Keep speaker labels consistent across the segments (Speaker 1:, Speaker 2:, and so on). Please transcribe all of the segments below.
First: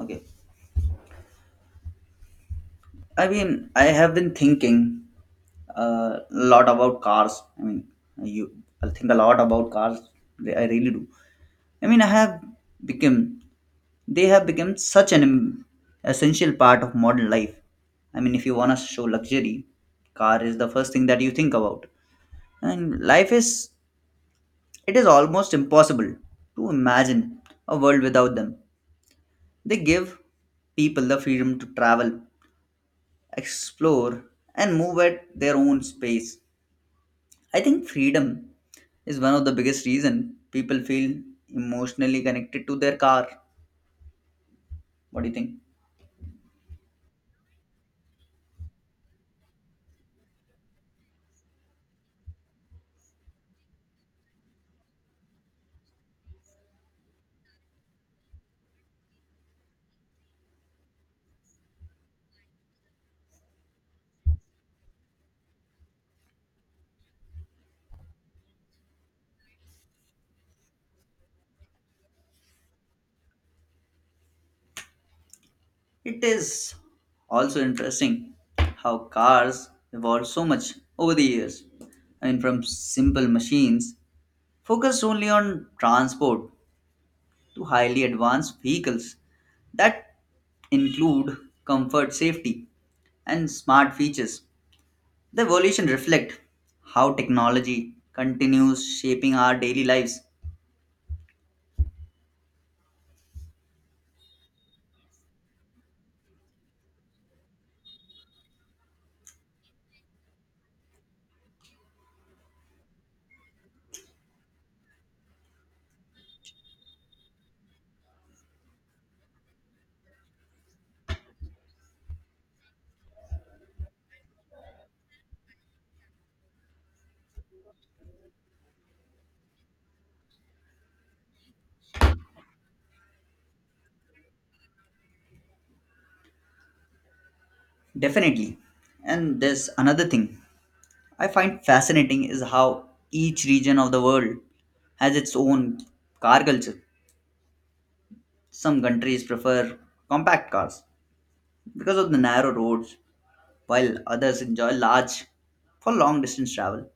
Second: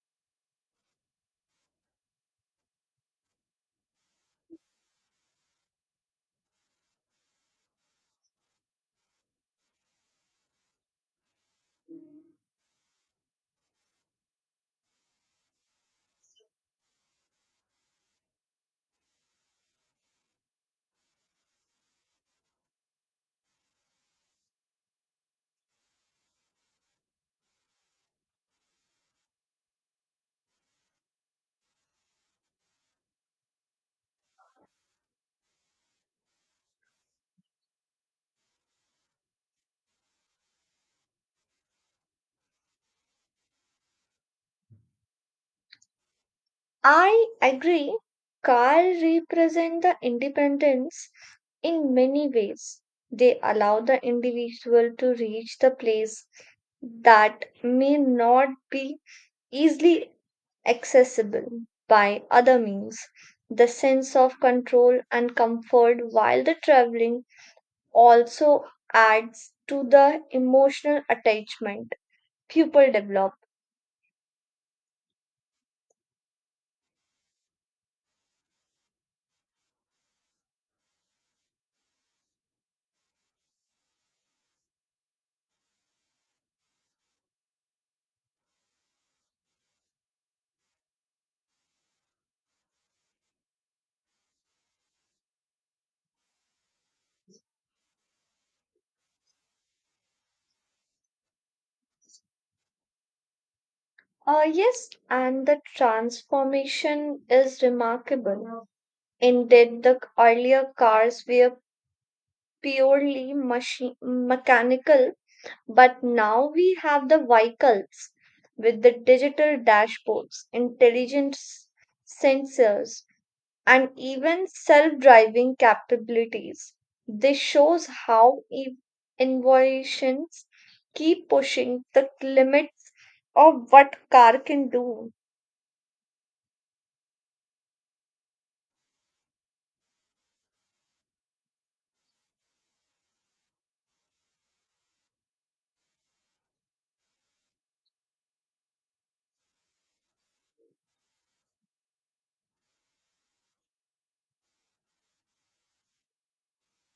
Speaker 1: Okay. I have been thinking a lot about cars. You, I think a lot about cars. I really do. I have become, they have become such an essential part of modern life. I mean, if you want to show luxury, car is the first thing that you think about. And life is, it is almost impossible to imagine a world without them. They give people the freedom to travel explore, and move at their own pace. I think freedom is one of the biggest reason people feel emotionally connected to their car. What do you think?
Speaker 2: I agree. Car represent the independence in many ways. They allow the individual to reach the place that may not be easily accessible by other means. The sense of control and comfort while the traveling also adds to the emotional attachment people develop.
Speaker 1: It is also interesting how cars evolved so much over the years. I mean, from simple machines focused only on transport to highly advanced vehicles that include comfort, safety, and smart features. The evolution reflects how technology continues shaping our daily lives.
Speaker 2: Yes, and the transformation is remarkable. Indeed, the earlier cars were purely machine mechanical, but now we have the vehicles with the digital dashboards, intelligent sensors, and even self-driving capabilities. This shows how innovations keep pushing the limits of what car can do.
Speaker 1: Definitely. And there's another thing I find fascinating is how each region of the world has its own car culture. Some countries prefer compact cars because of the narrow roads, while others enjoy large for long distance travel.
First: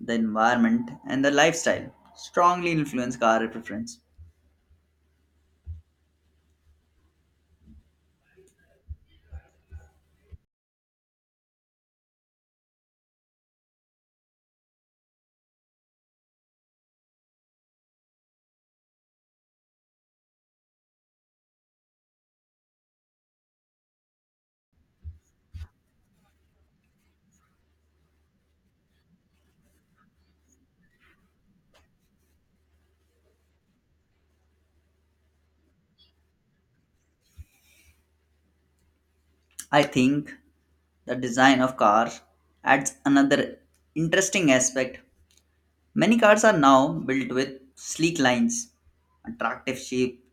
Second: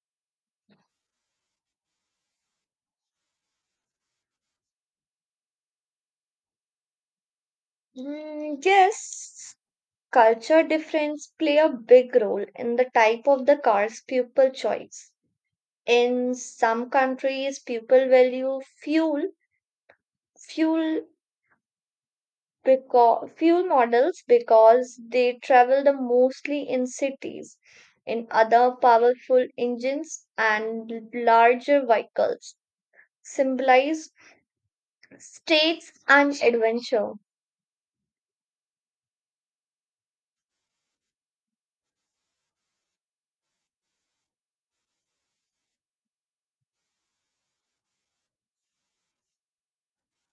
Speaker 1: The environment and the lifestyle strongly influence car preference.
Speaker 2: Yes, culture difference play a big role in the type of the cars people choose. In some countries, people value fuel fuel because fuel models because they travel the mostly in cities. In other, powerful engines and larger vehicles symbolize states and adventure.
Speaker 1: I think the design of cars adds another interesting aspect. Many cars are now built with sleek lines, attractive shape,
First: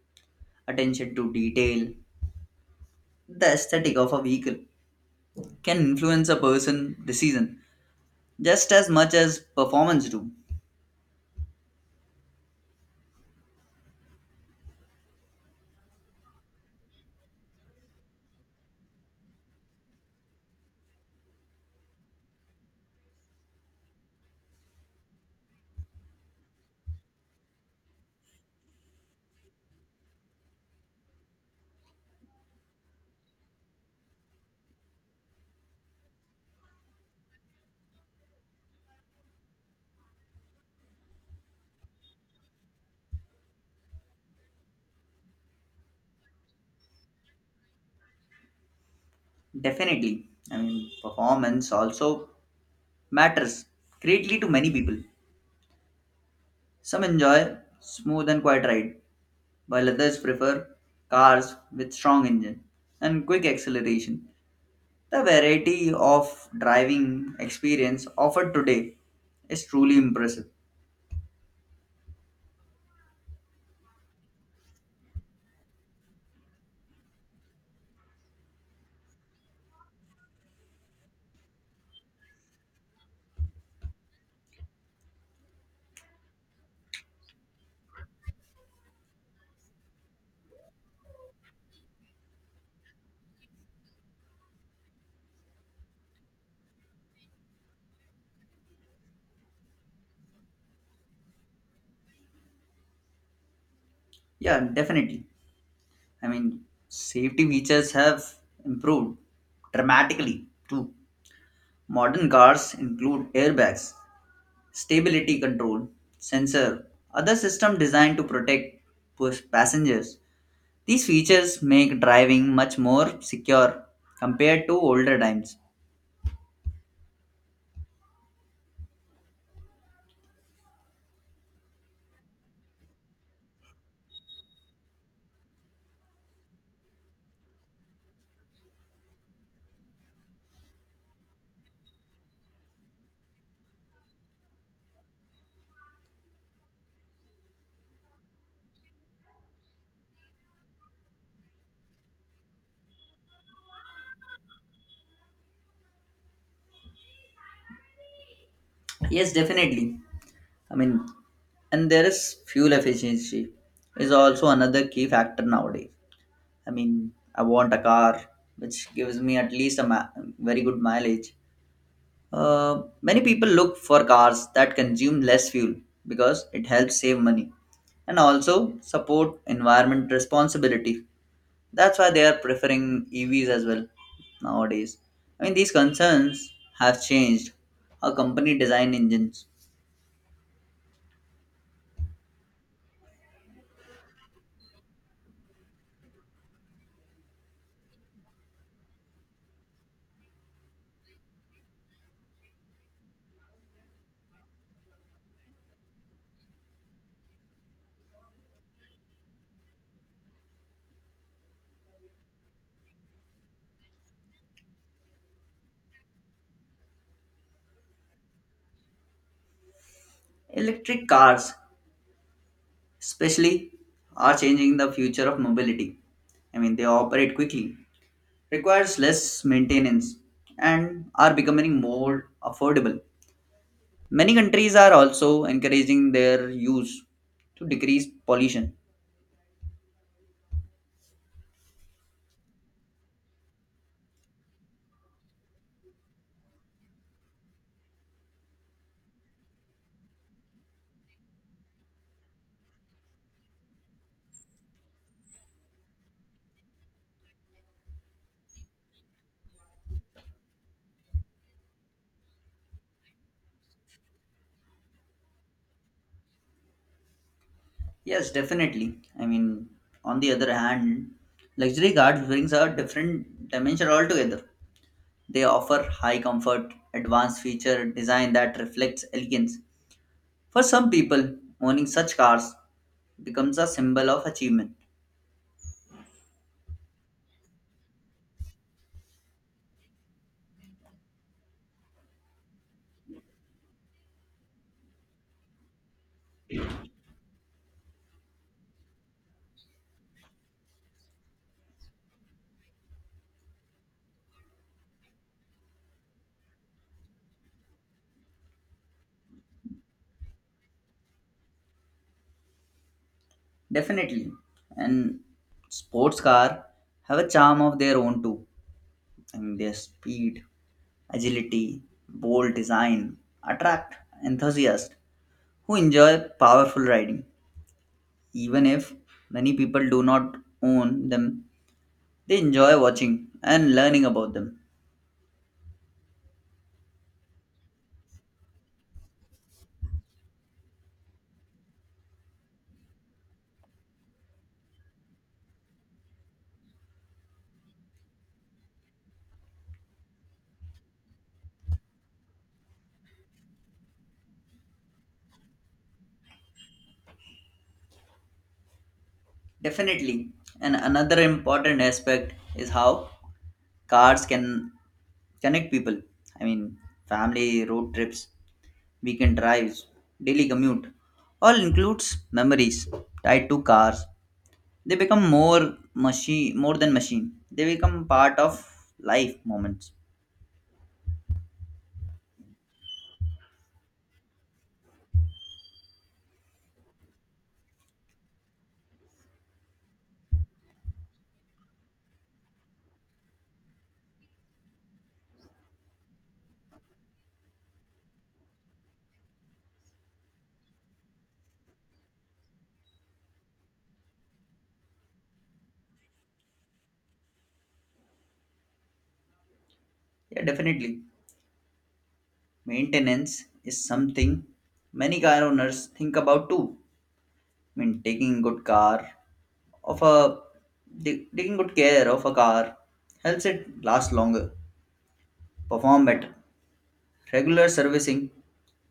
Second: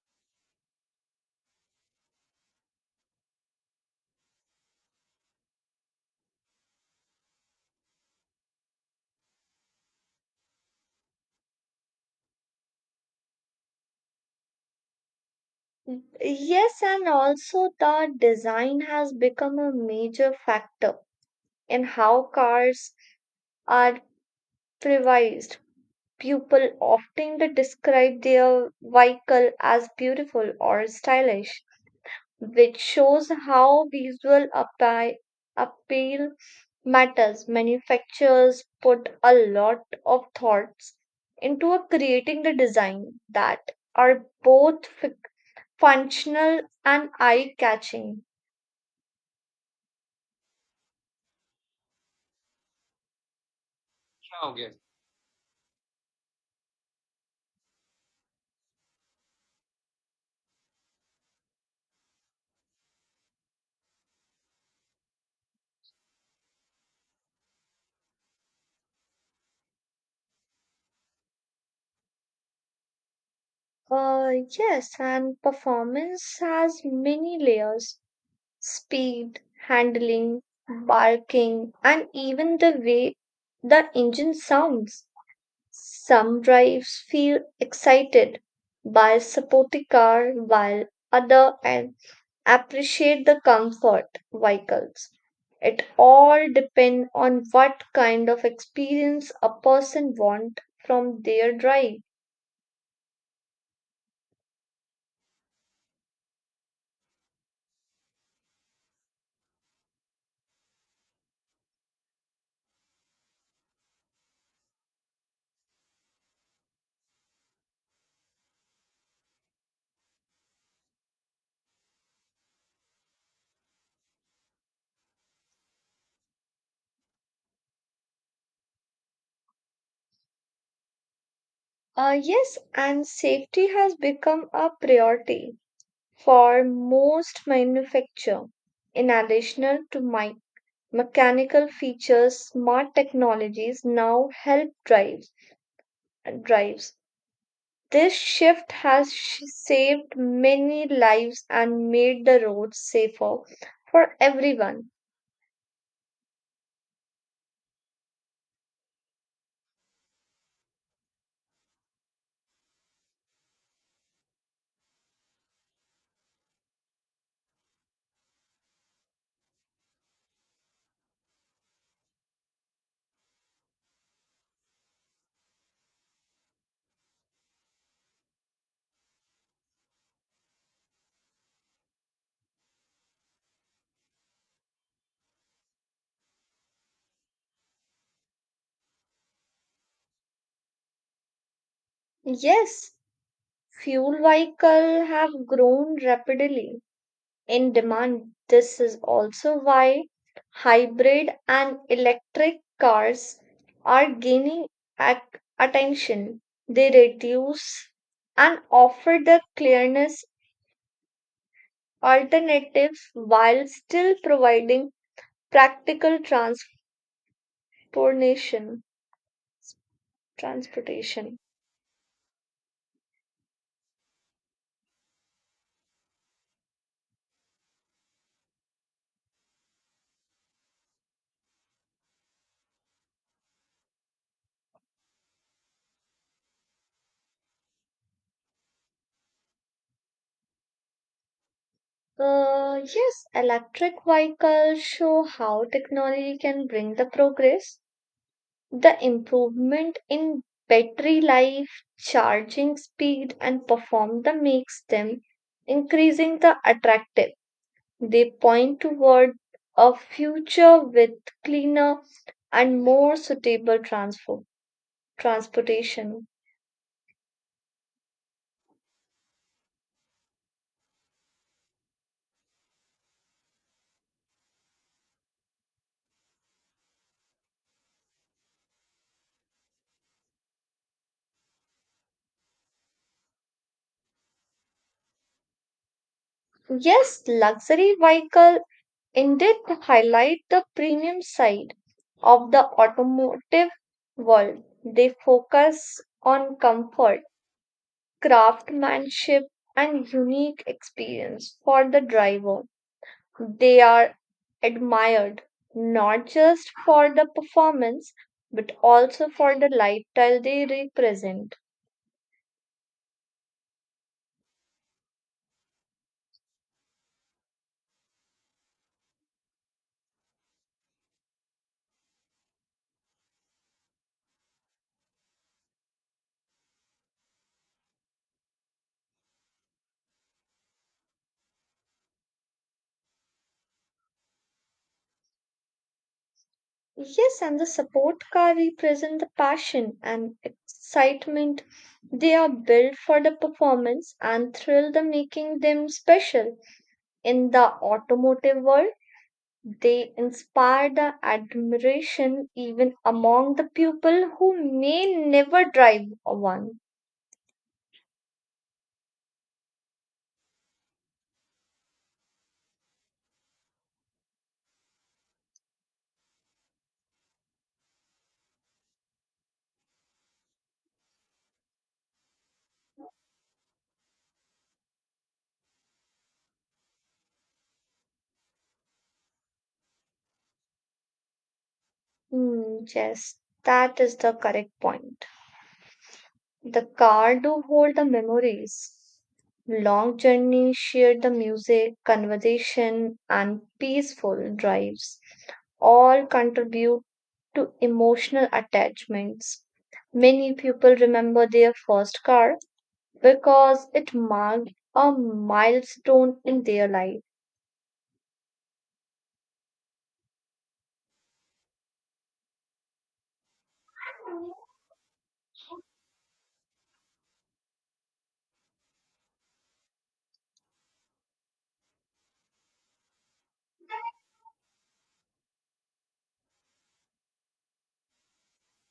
Speaker 1: attention to detail. The aesthetic of a vehicle can influence a person decision just as much as performance do.
Speaker 2: Yes, and also the design has become a major factor in how cars are privatized. People often describe their vehicle as beautiful or stylish, which shows how visual appeal matters. Manufacturers put a lot of thoughts into a creating the design that are both functional and eye-catching.
Speaker 1: Definitely. I mean performance also matters greatly to many people. Some enjoy smooth and quiet ride, while others prefer cars with strong engine and quick acceleration. The variety of driving experience offered today is truly impressive.
Speaker 2: Uh, yes, and performance has many layers speed, handling, barking, and even the way the engine sounds. Some drives feel excited by support the car, while other and appreciate the comfort vehicles. It all depends on what kind of experience a person want from their drive.
Speaker 1: Yeah, definitely. I mean, safety features have improved dramatically too. Modern cars include airbags, stability control, sensor, other system designed to protect passengers. These features make driving much more secure compared to older times.
Speaker 2: Yes, and safety has become a priority for most manufacture. In addition to my mechanical features, smart technologies now help drives. This shift has saved many lives and made the roads safer for everyone.
Speaker 1: Yes, definitely. I mean, and there is fuel efficiency is also another key factor nowadays. I mean, I want a car which gives me at least very good mileage. Many people look for cars that consume less fuel because it helps save money and also support environment responsibility. That's why they are preferring EVs as well nowadays. I mean, these concerns have changed how company design engines.
Speaker 2: Yes, fuel vehicle have grown rapidly in demand. This is also why hybrid and electric cars are gaining ac- attention. They reduce and offer the clearness alternative while still providing practical transportation.
Speaker 1: Electric
Speaker 2: transportation.
Speaker 1: cars especially are changing the future of mobility. I mean, they operate quickly, requires less maintenance, and are becoming more affordable. Many countries are also encouraging their use to decrease pollution.
Speaker 2: Yes, electric vehicles show how technology can bring the progress. The improvement in battery life, charging speed, and performance makes them increasing the attractive. They point toward a future with cleaner and more suitable transportation.
Speaker 1: Yes, definitely. I mean, on the other hand, luxury cars brings a different dimension altogether. They offer high comfort, advanced feature design that reflects elegance. For some people, owning such cars becomes a symbol of achievement.
Speaker 2: Yes, luxury vehicle indeed highlight the premium side of the automotive world. They focus on comfort craftsmanship, and unique experience for the driver. They are admired not just for the performance but also for the lifestyle they represent.
Speaker 1: Definitely. And sports car have a charm of their own too. I mean their speed, agility, bold design attract enthusiasts who enjoy powerful riding. Even if many people do not own them, they enjoy watching and learning about them.
Speaker 2: Yes, and the support car represent the passion and excitement. They are built for the performance and thrill the making them special in the automotive world. They inspire the admiration even among the people who may never drive a one.
Speaker 1: Definitely. And another important aspect is how cars can connect people. I mean family road trips, weekend drives, daily commute all includes memories tied to cars. They become more than machine. They become part of life moments.
Speaker 2: Yes, that is the correct point. The car do hold the memories. Long journey shared the music, conversation, and peaceful drives. All contribute to emotional attachments. Many people remember their first car because it marked a milestone in their life.
Speaker 1: Yeah, definitely. Maintenance is something many car owners think about too. I mean of a taking good care of a car helps it last longer, perform better. Regular servicing,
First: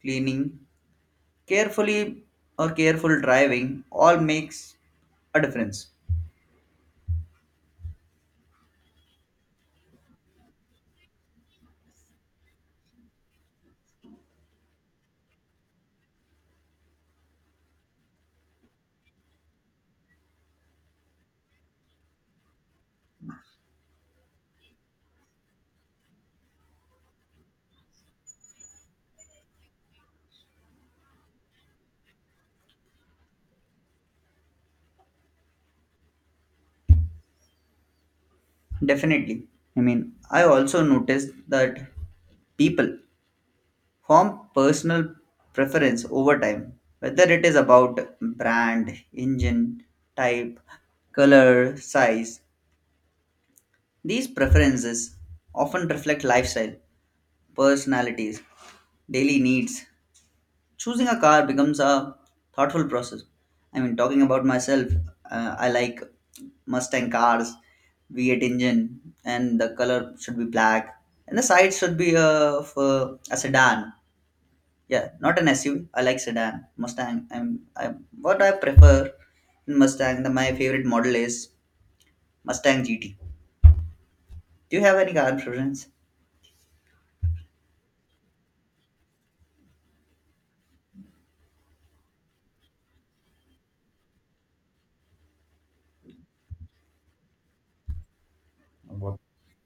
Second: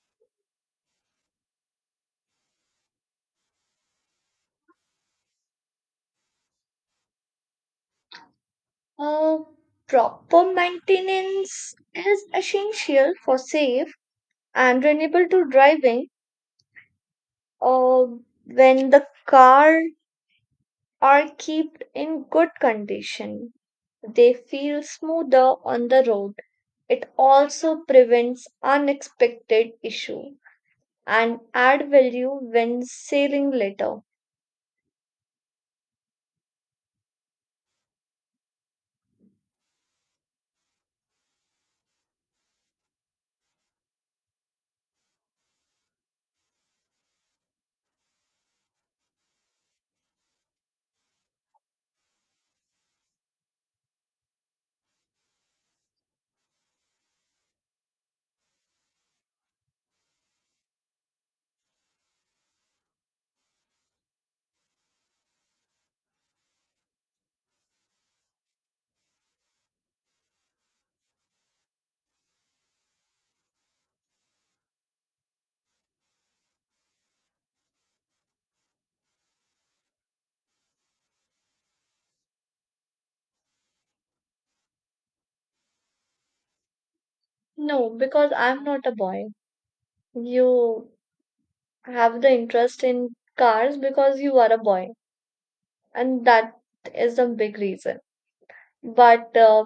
Speaker 1: cleaning carefully, or careful driving all makes a difference.
Speaker 2: Uh, Proper maintenance is essential for safe and renewable to driving, uh, when the car are kept in good condition. They feel smoother on the road. It also prevents unexpected issue and add value when sailing later.
Speaker 1: Definitely. I mean, I also noticed that people form personal preference over time, whether it is about brand, engine type, color, size. These preferences often reflect lifestyle, personalities, daily needs. Choosing a car becomes a thoughtful process. I mean talking about myself, I like Mustang cars, v8 engine, and the color should be black, and the side should be of a sedan. Yeah, not an SUV. I like sedan Mustang. I what I prefer in Mustang, my favorite model is Mustang GT. Do you have any car preference?
Speaker 2: No, because I'm not a boy. You have the interest in cars because you are a boy, and that is the big reason. But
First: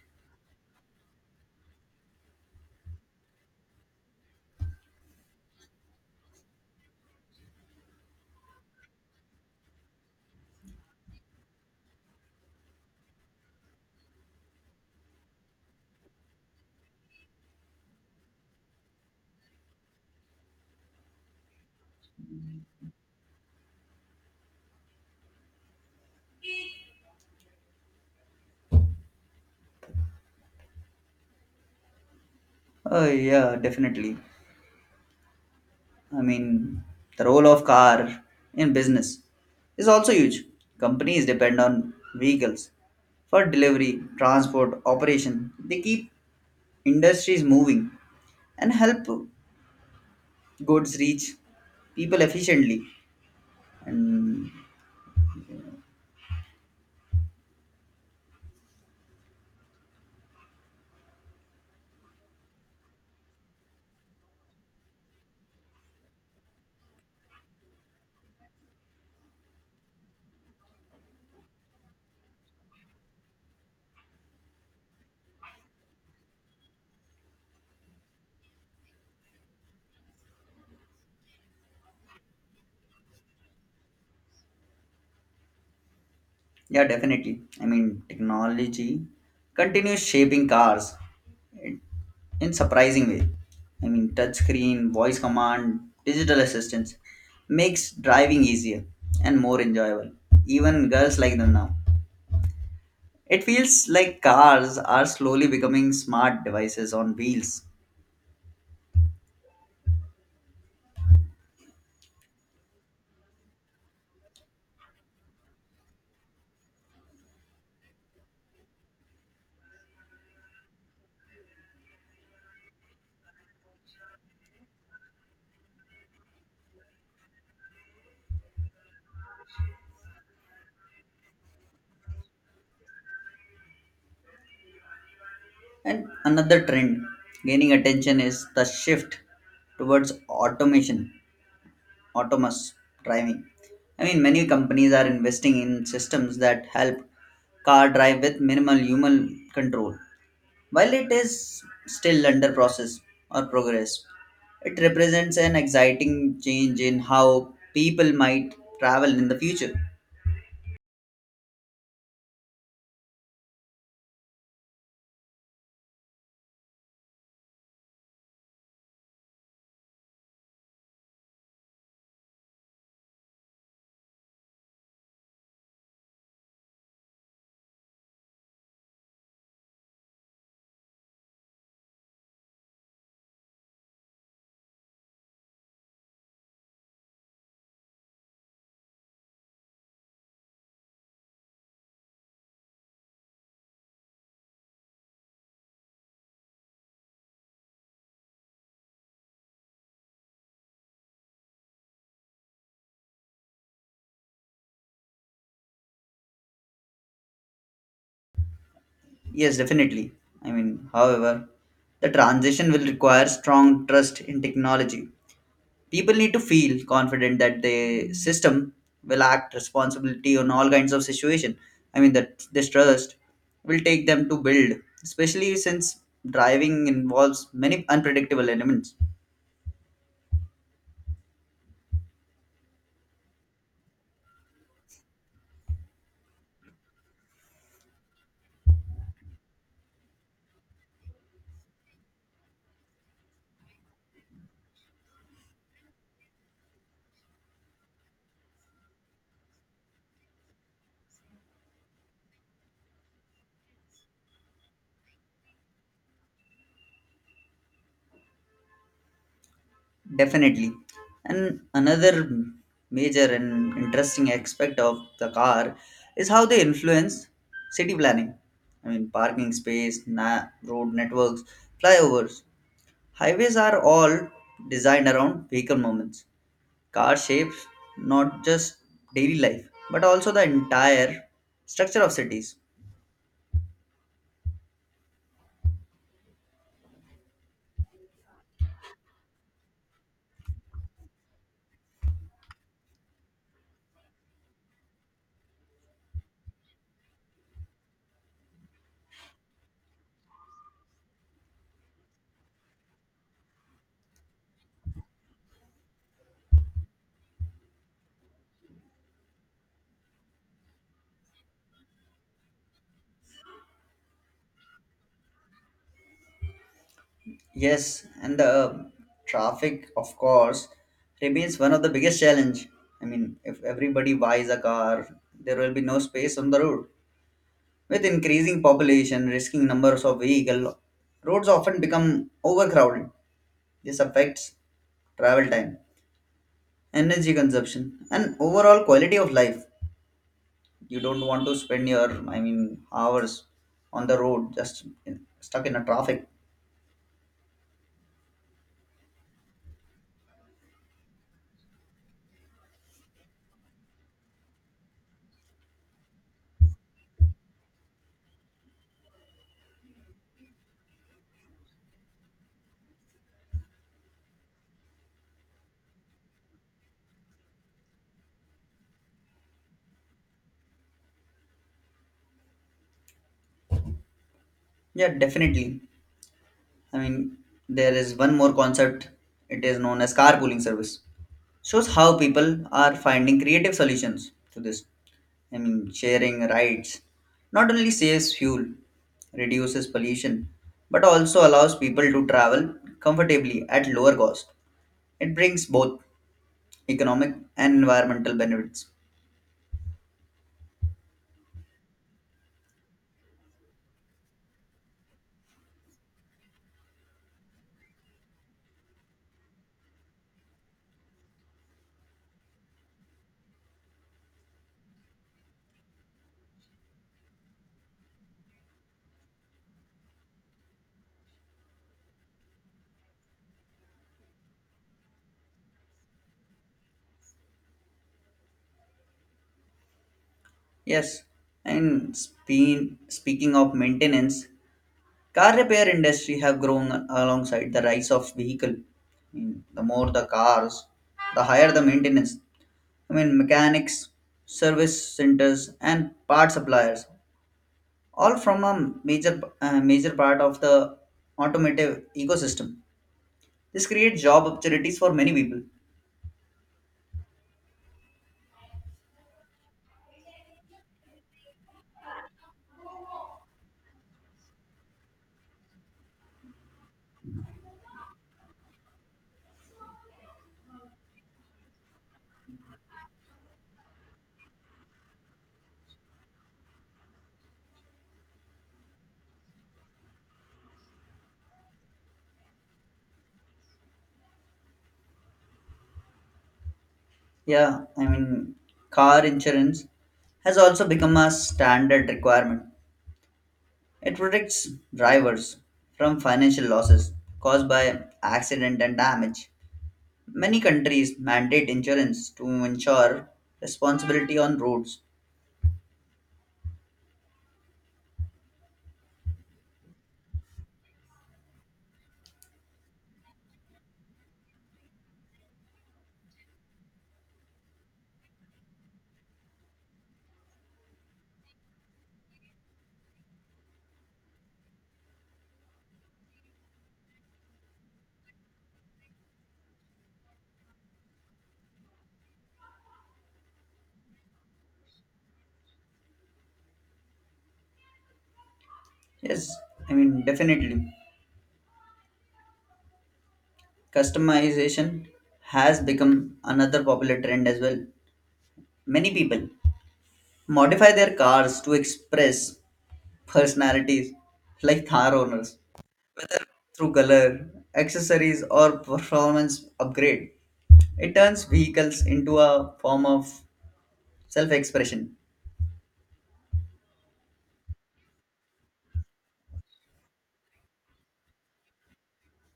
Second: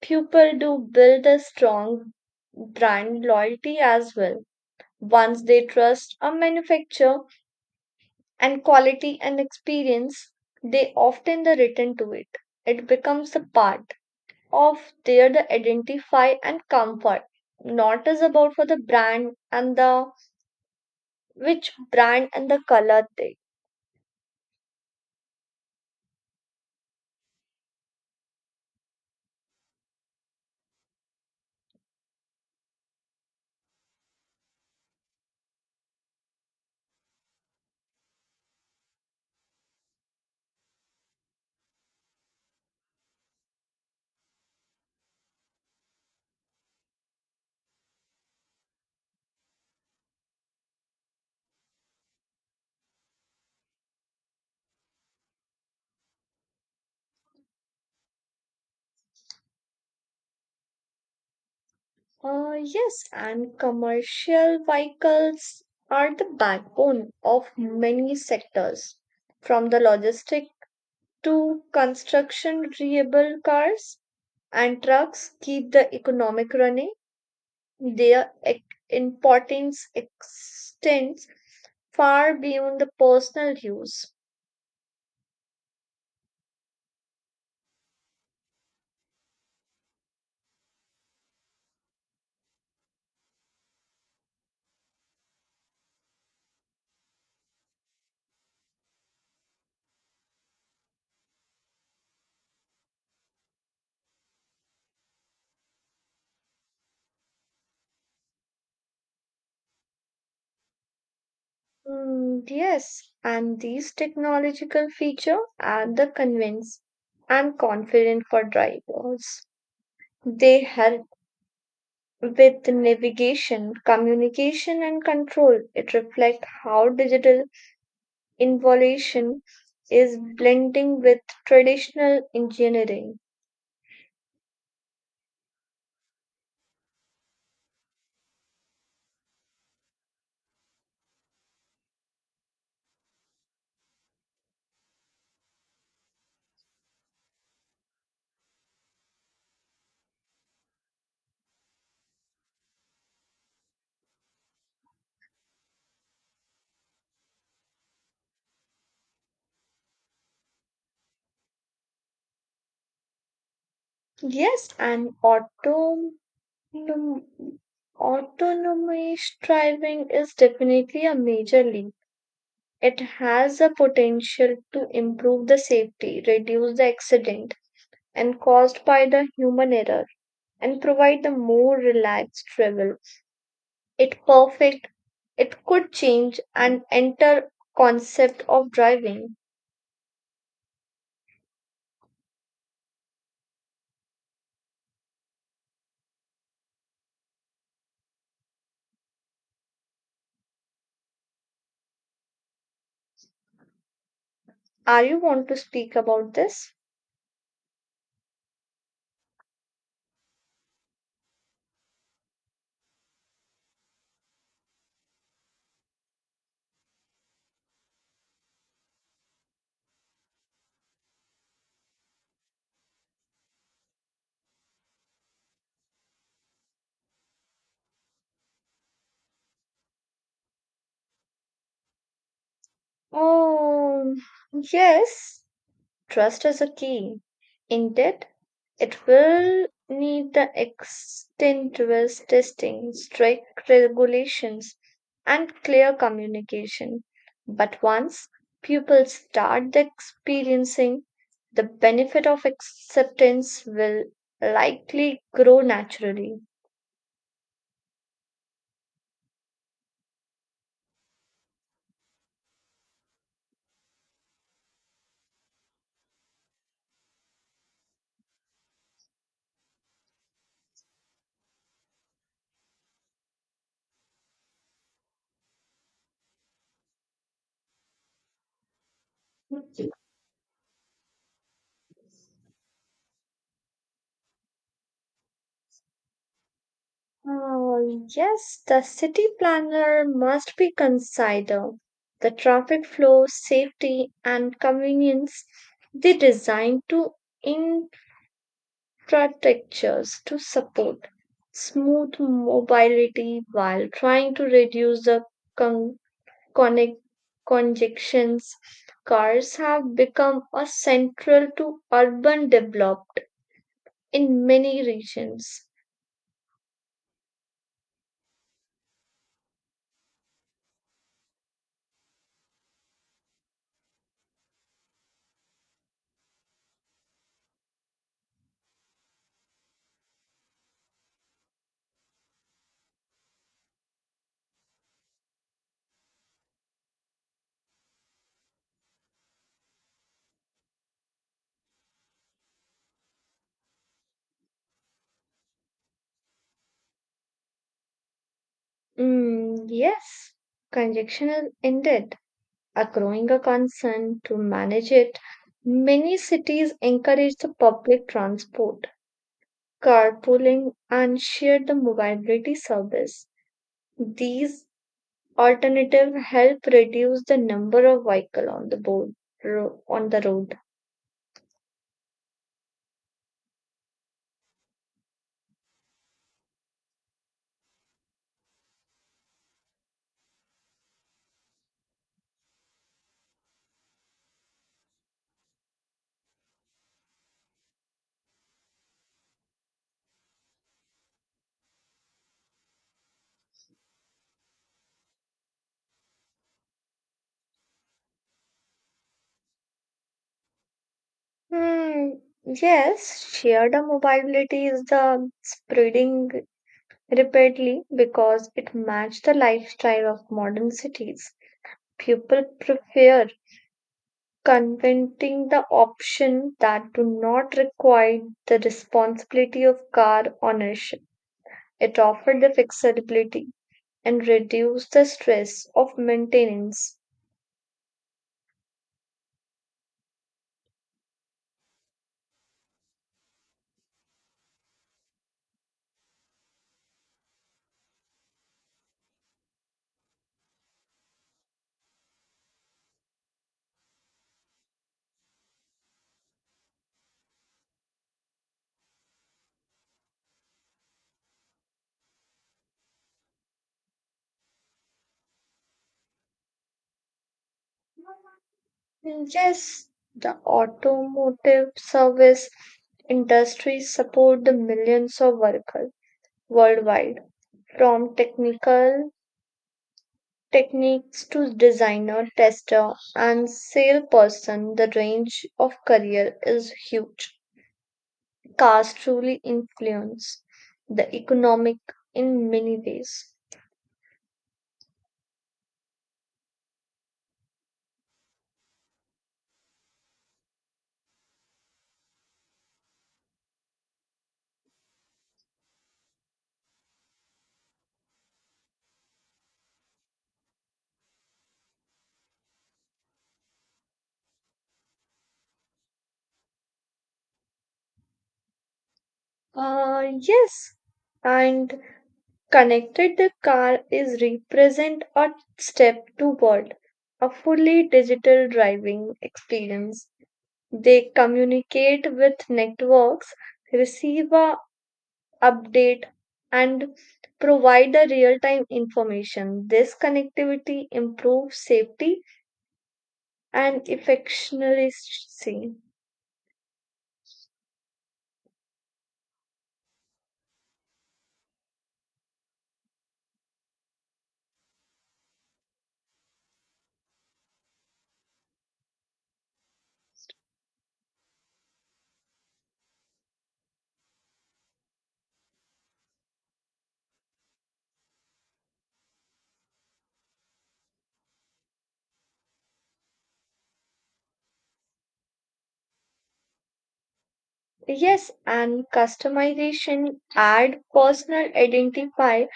Speaker 2: people do build a strong brand loyalty as well. Once they trust a manufacturer and quality and experience, they often the return to it. It becomes a part of their the identify and comfort. Not as about for the brand and the which brand and the color they.
Speaker 1: Oh, yeah, definitely. I mean, the role of car in business is also huge. Companies depend on vehicles for delivery, transport, operation. They keep industries moving and help goods reach people efficiently. And
Speaker 2: Yes, and commercial vehicles are the backbone of many sectors, from the logistic to construction reliable cars and trucks keep the economic running. Their importance extends far beyond the personal use.
Speaker 1: yeah, definitely. I mean, technology continues shaping cars in in surprising way. I mean, touchscreen, voice command, digital assistance makes driving easier and more enjoyable. Even girls like them now. It feels like cars are slowly becoming smart devices on wheels.
Speaker 2: Yes, and these technological feature are the convince and confident for drivers. They help with navigation, communication, and control, it reflects how digital involution is blending with traditional engineering.
Speaker 1: And another trend gaining attention is the shift towards automation, autonomous driving. I mean, many companies are investing in systems that help car drive with minimal human control. While it is still under process or progress, it represents an exciting change in how people might travel in the future.
Speaker 2: Yes, and autonomous driving is definitely a major leap. It has the potential to improve the safety, reduce the accident and caused by the human error, and provide the more relaxed travel. It perfect. It could change and enter concept of driving. Are you want to speak about this?
Speaker 1: Yes, definitely. I mean, however, the transition will require strong trust in technology. People need to feel confident that the system will act responsibility on all kinds of situation. I mean that this trust will take them to build, especially since driving involves many unpredictable elements.
Speaker 2: Oh, yes. Trust is a key. Indeed, it will need the extensive testing, strict regulations, and clear communication. But once pupils start the experiencing, the benefit of acceptance will likely grow naturally.
Speaker 1: Definitely. And another major and interesting aspect of the car is how they influence city planning. I mean road networks, flyovers, highways are all designed around vehicle movements. Car shapes not just daily life, but also the entire structure of cities.
Speaker 2: Uh, yes, the city planner must be consider the traffic flow, safety, and convenience they design to strategies to support smooth mobility while trying to reduce the con- connect- congestions. Cars have become a central to urban developed in many regions.
Speaker 1: Yes, and the traffic, of course, remains one of the biggest challenge. I mean, if everybody buys a car, there will be no space on the road. With increasing population, risking numbers of vehicle, roads often become overcrowded. This affects travel time, energy consumption, and overall quality of life. You don't want to spend your, I mean, hours on the road just stuck in a traffic.
Speaker 2: Yes, congestion is indeed a growing a concern to manage it. Many cities encourage the public transport, carpooling, and share the mobility service. These alternative help reduce the number of vehicle on the on the road.
Speaker 1: Yeah, definitely. I mean, there is one more concept. It is known as carpooling service. Shows how people are finding creative solutions to this. I mean sharing rides not only saves fuel, reduces pollution, but also allows people to travel comfortably at lower cost. It brings both economic and environmental benefits.
Speaker 2: Hmm, yes, shared mobility is the spreading rapidly because it matches the lifestyle of modern cities. People prefer conventing the option that do not require the responsibility of car ownership. It offers the flexibility and reduce the stress of maintenance.
Speaker 1: Yes, and speaking of maintenance, car repair industry have grown alongside the rise of vehicle. I mean, the more the cars, the higher the maintenance. I mean, mechanics, service centers, and part suppliers, all from a major part of the automotive ecosystem. This creates job opportunities for many people.
Speaker 2: Yes, the automotive service industry support the millions of workers worldwide, from technical techniques to designer, tester, and salesperson. The range of career is huge. Cars truly influence the economic in many ways.
Speaker 1: Yeah, I mean, car insurance has also become a standard requirement. It protects drivers from financial losses caused by accident and damage. Many countries mandate insurance to ensure responsibility on roads.
Speaker 2: Yes, and connected the car is represent a step toward a fully digital driving experience. They communicate with networks, receive a update and provide a real-time information. This connectivity improves safety and efficiency.
Speaker 1: Yes, I mean, definitely. Customization has become another popular trend as well. Many people modify their cars to express personalities like car owners, whether through color, accessories, or performance upgrade. It turns vehicles into a form of self expression.
Speaker 2: Yes, and customization add personal identifier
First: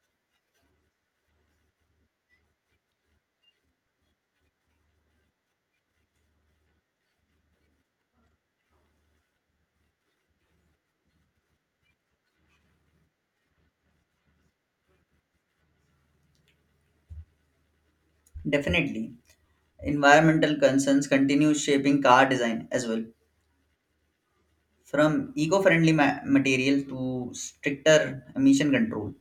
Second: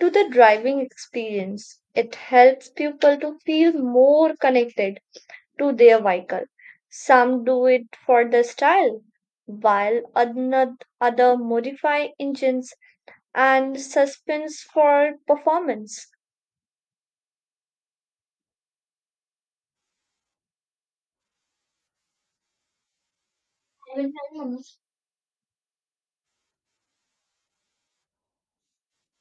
Speaker 2: to the driving experience. It helps people to feel more connected to their vehicle. Some do it for the style, while another other modify engines and suspense for performance.
Speaker 1: Definitely. Environmental concerns continue shaping car design as well, from eco friendly material to stricter emission control.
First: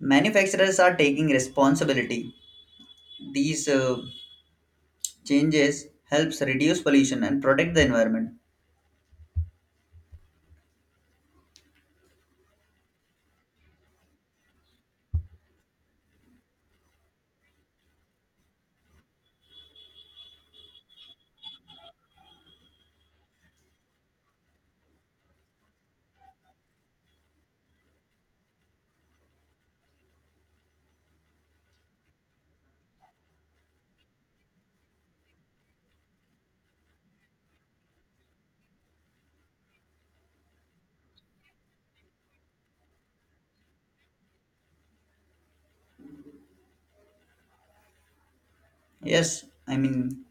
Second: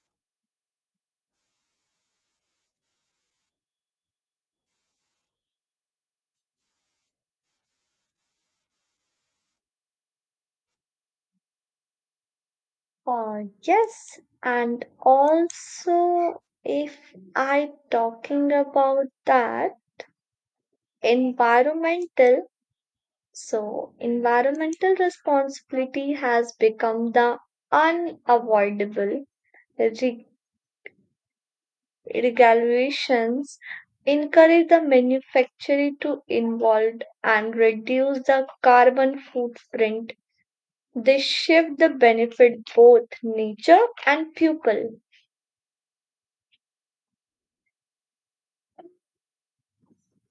Speaker 1: Manufacturers are taking responsibility. These changes helps reduce pollution and protect the environment.
Speaker 2: Yes, and also if I talking about that environmental. So, environmental responsibility has become the unavoidable. Reg- Regulations encourage the manufacturer to involve and reduce the carbon footprint. They shift the benefit both nature and people.
Speaker 1: Yes, I mean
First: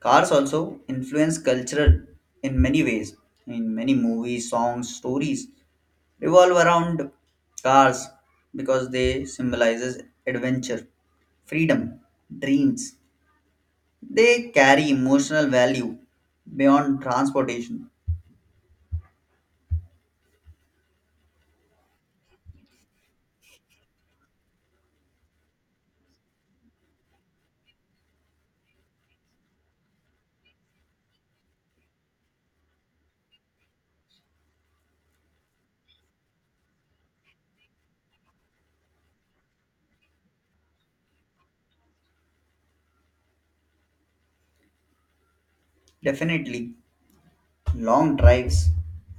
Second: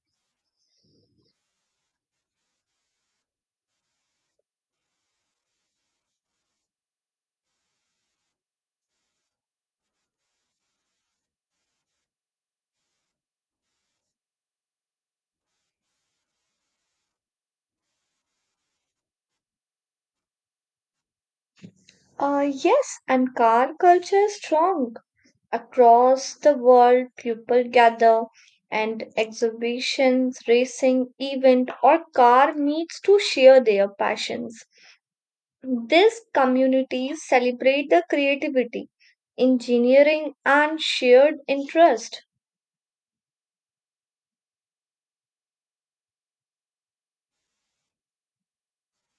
Speaker 1: cars also influence culture in many ways. In many movies, songs, stories revolve around cars because they symbolizes adventure, freedom, dreams. They carry emotional value beyond transportation.
Speaker 2: Yes, and car culture is strong. Across the world, people gather and exhibitions, racing, event, or car meets to share their passions. These communities celebrate the creativity, engineering, and shared interest.
Speaker 1: Definitely, long drives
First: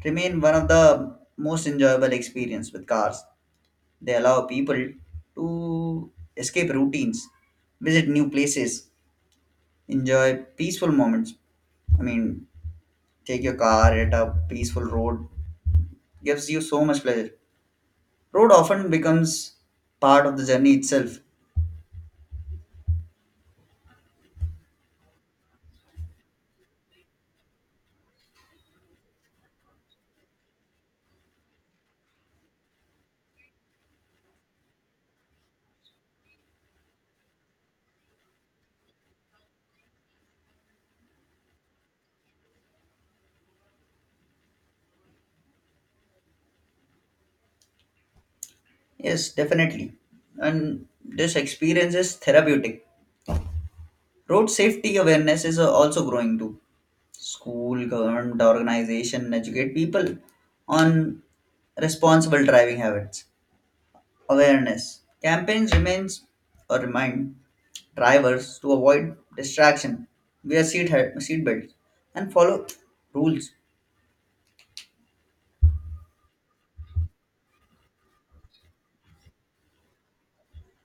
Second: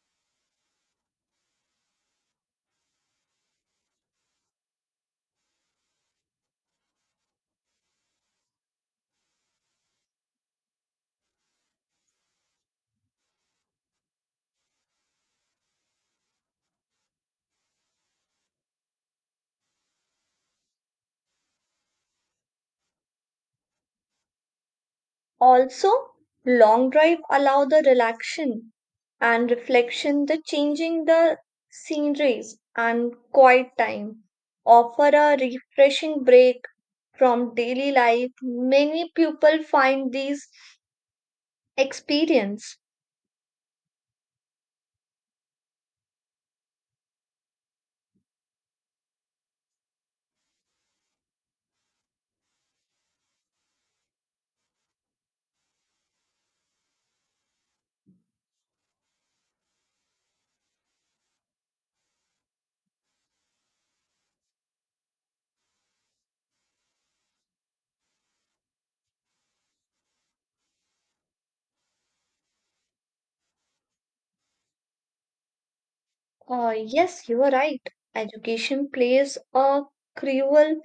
Speaker 1: remain one of the most enjoyable experience with cars. They allow people to escape routines, visit new places, enjoy peaceful moments. I mean, take your car at a peaceful road gives you so much pleasure. Road often becomes part of the journey itself.
Speaker 2: Also, long drive allow the relaxation and reflection, the changing the sceneries and quiet time offer a refreshing break from daily life. Many people find these experience.
Speaker 1: Yes, definitely. And this experience is therapeutic. Road safety awareness is also growing too. School, government, organization educate people on responsible driving habits. Awareness campaigns remains or remind drivers to avoid distraction, wear seat belts, and follow rules.
Speaker 2: Yes, you are right. Education plays a crucial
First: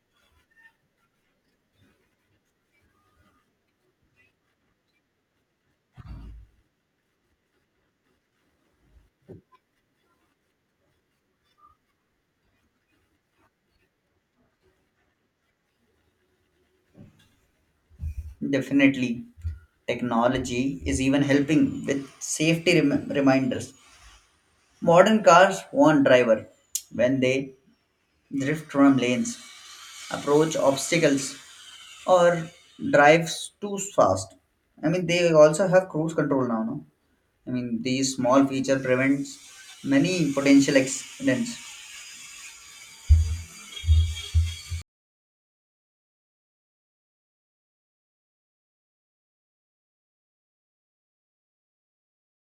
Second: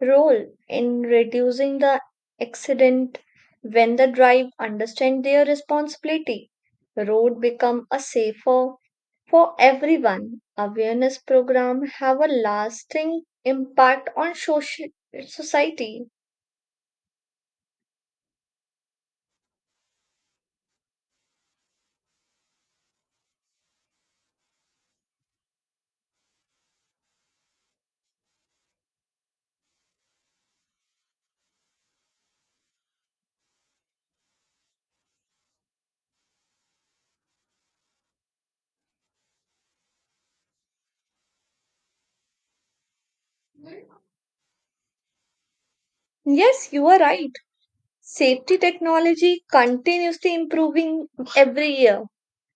Speaker 2: role in reducing the accident when the drive understand their responsibility road become a safer for everyone awareness program have a lasting impact on social society.
Speaker 1: Definitely, technology is even helping with safety reminders. Modern cars warn driver when they drift from lanes, approach obstacles, or drives too fast. I mean, they also have cruise control now. No? I mean, these small feature prevents many potential accidents.
Speaker 2: Yes, you are right. Safety technology continuously improving every year.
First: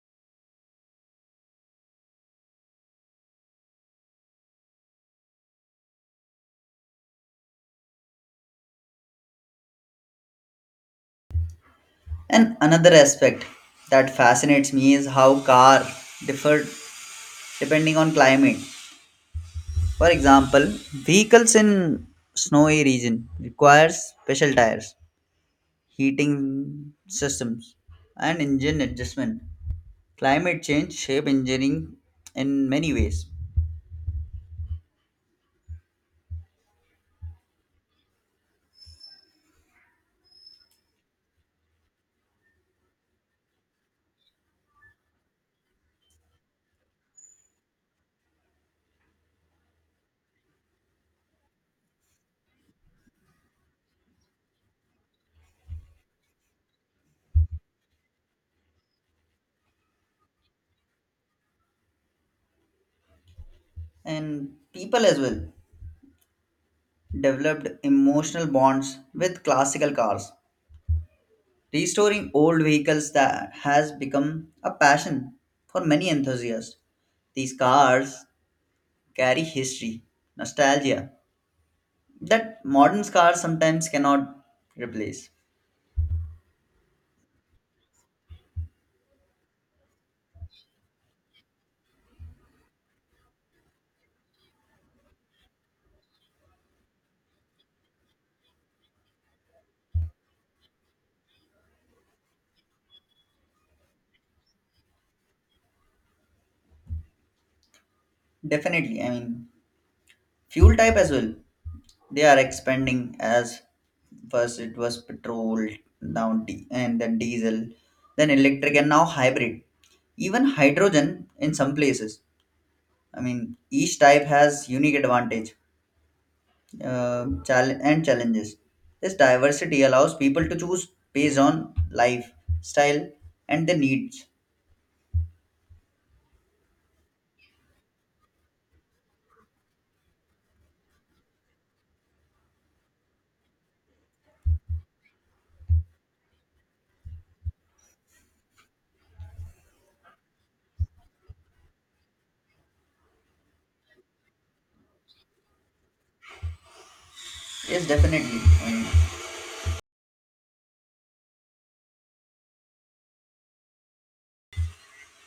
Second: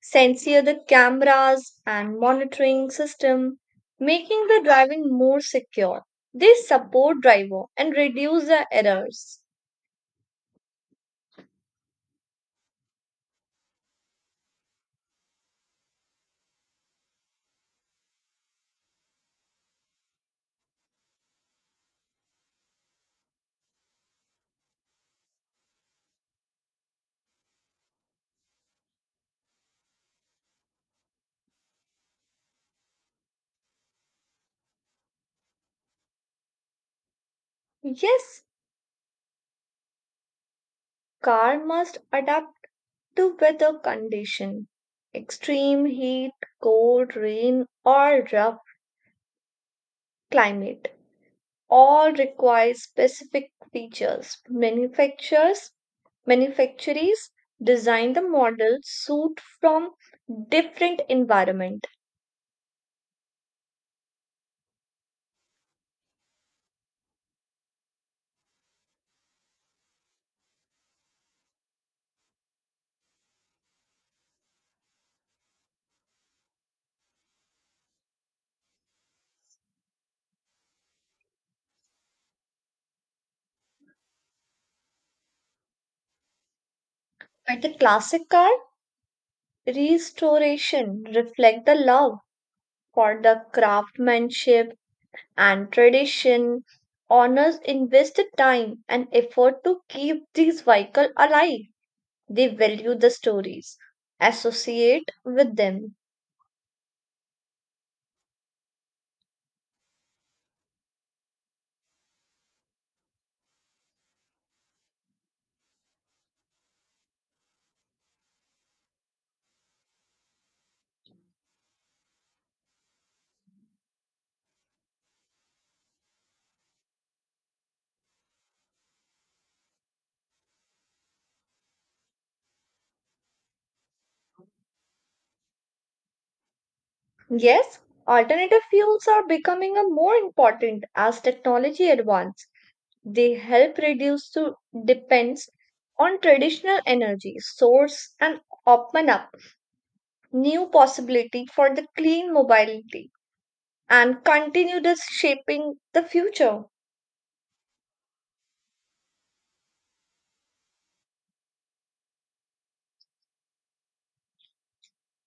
Speaker 2: Sensor the cameras and monitoring system, making the driving more secure. They support driver and reduce the errors.
Speaker 1: And another aspect that fascinates me is how car differ depending on climate. For example, vehicles in snowy region requires special tires, heating systems, and engine adjustment. Climate change shape engineering in many ways,
Speaker 2: Yes, car must adapt to weather condition, extreme heat, cold, rain or rough climate. All require specific features. Manufacturers design the model suit from different environment.
Speaker 1: and people as well developed emotional bonds with classical cars. Restoring old vehicles that has become a passion for many enthusiasts. These cars carry history, nostalgia, that modern cars sometimes cannot replace.
Speaker 2: At the classic car, restoration reflect the love for the craftsmanship and tradition. Owners invested time and effort to keep these vehicles alive. They value the stories associate with them.
Speaker 1: Definitely, I mean, fuel type as well. They are expanding as first it was petrol, and then diesel, then electric, and now hybrid. Even hydrogen in some places. I mean, each type has unique advantage and challenges. This diversity allows people to choose based on lifestyle and the needs.
Speaker 2: Yes, alternative fuels are becoming a more important as technology advances. They help reduce to depends on traditional energy source and open up new possibility for the clean mobility and continue this shaping the future.
Speaker 1: Yes, definitely.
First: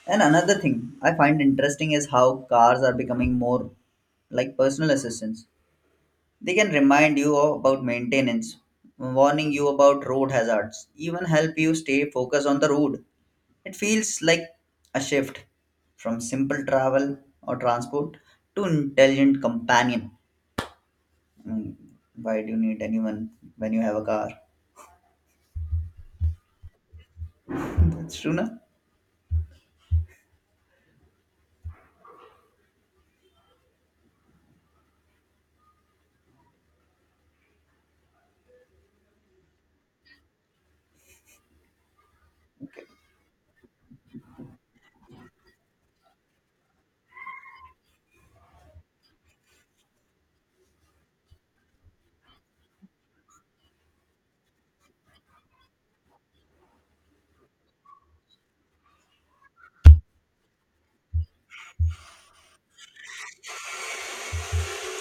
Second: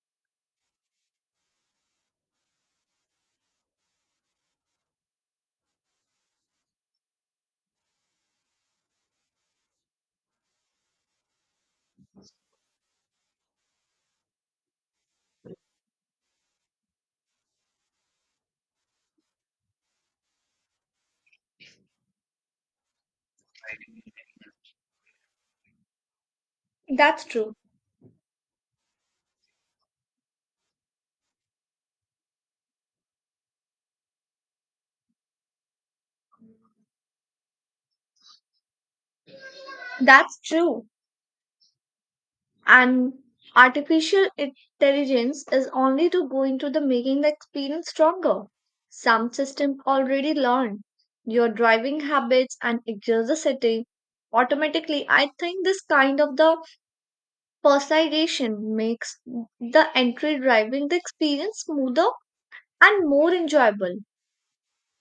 Speaker 1: And another thing I find interesting is how cars are becoming more like personal assistants. They can remind you about maintenance, warning you about road hazards, even help you stay focused on the road. It feels like a shift from simple travel or transport to intelligent companion. Mm, why do you need anyone when you have a car?
Speaker 2: That's true.
Speaker 1: That's true, na?
Speaker 2: That's true. And artificial intelligence is only to go into the making the experience stronger. Some system already learn your driving habits and adjust the setting automatically. I think this kind of the personalization makes the entry driving the experience smoother and more enjoyable.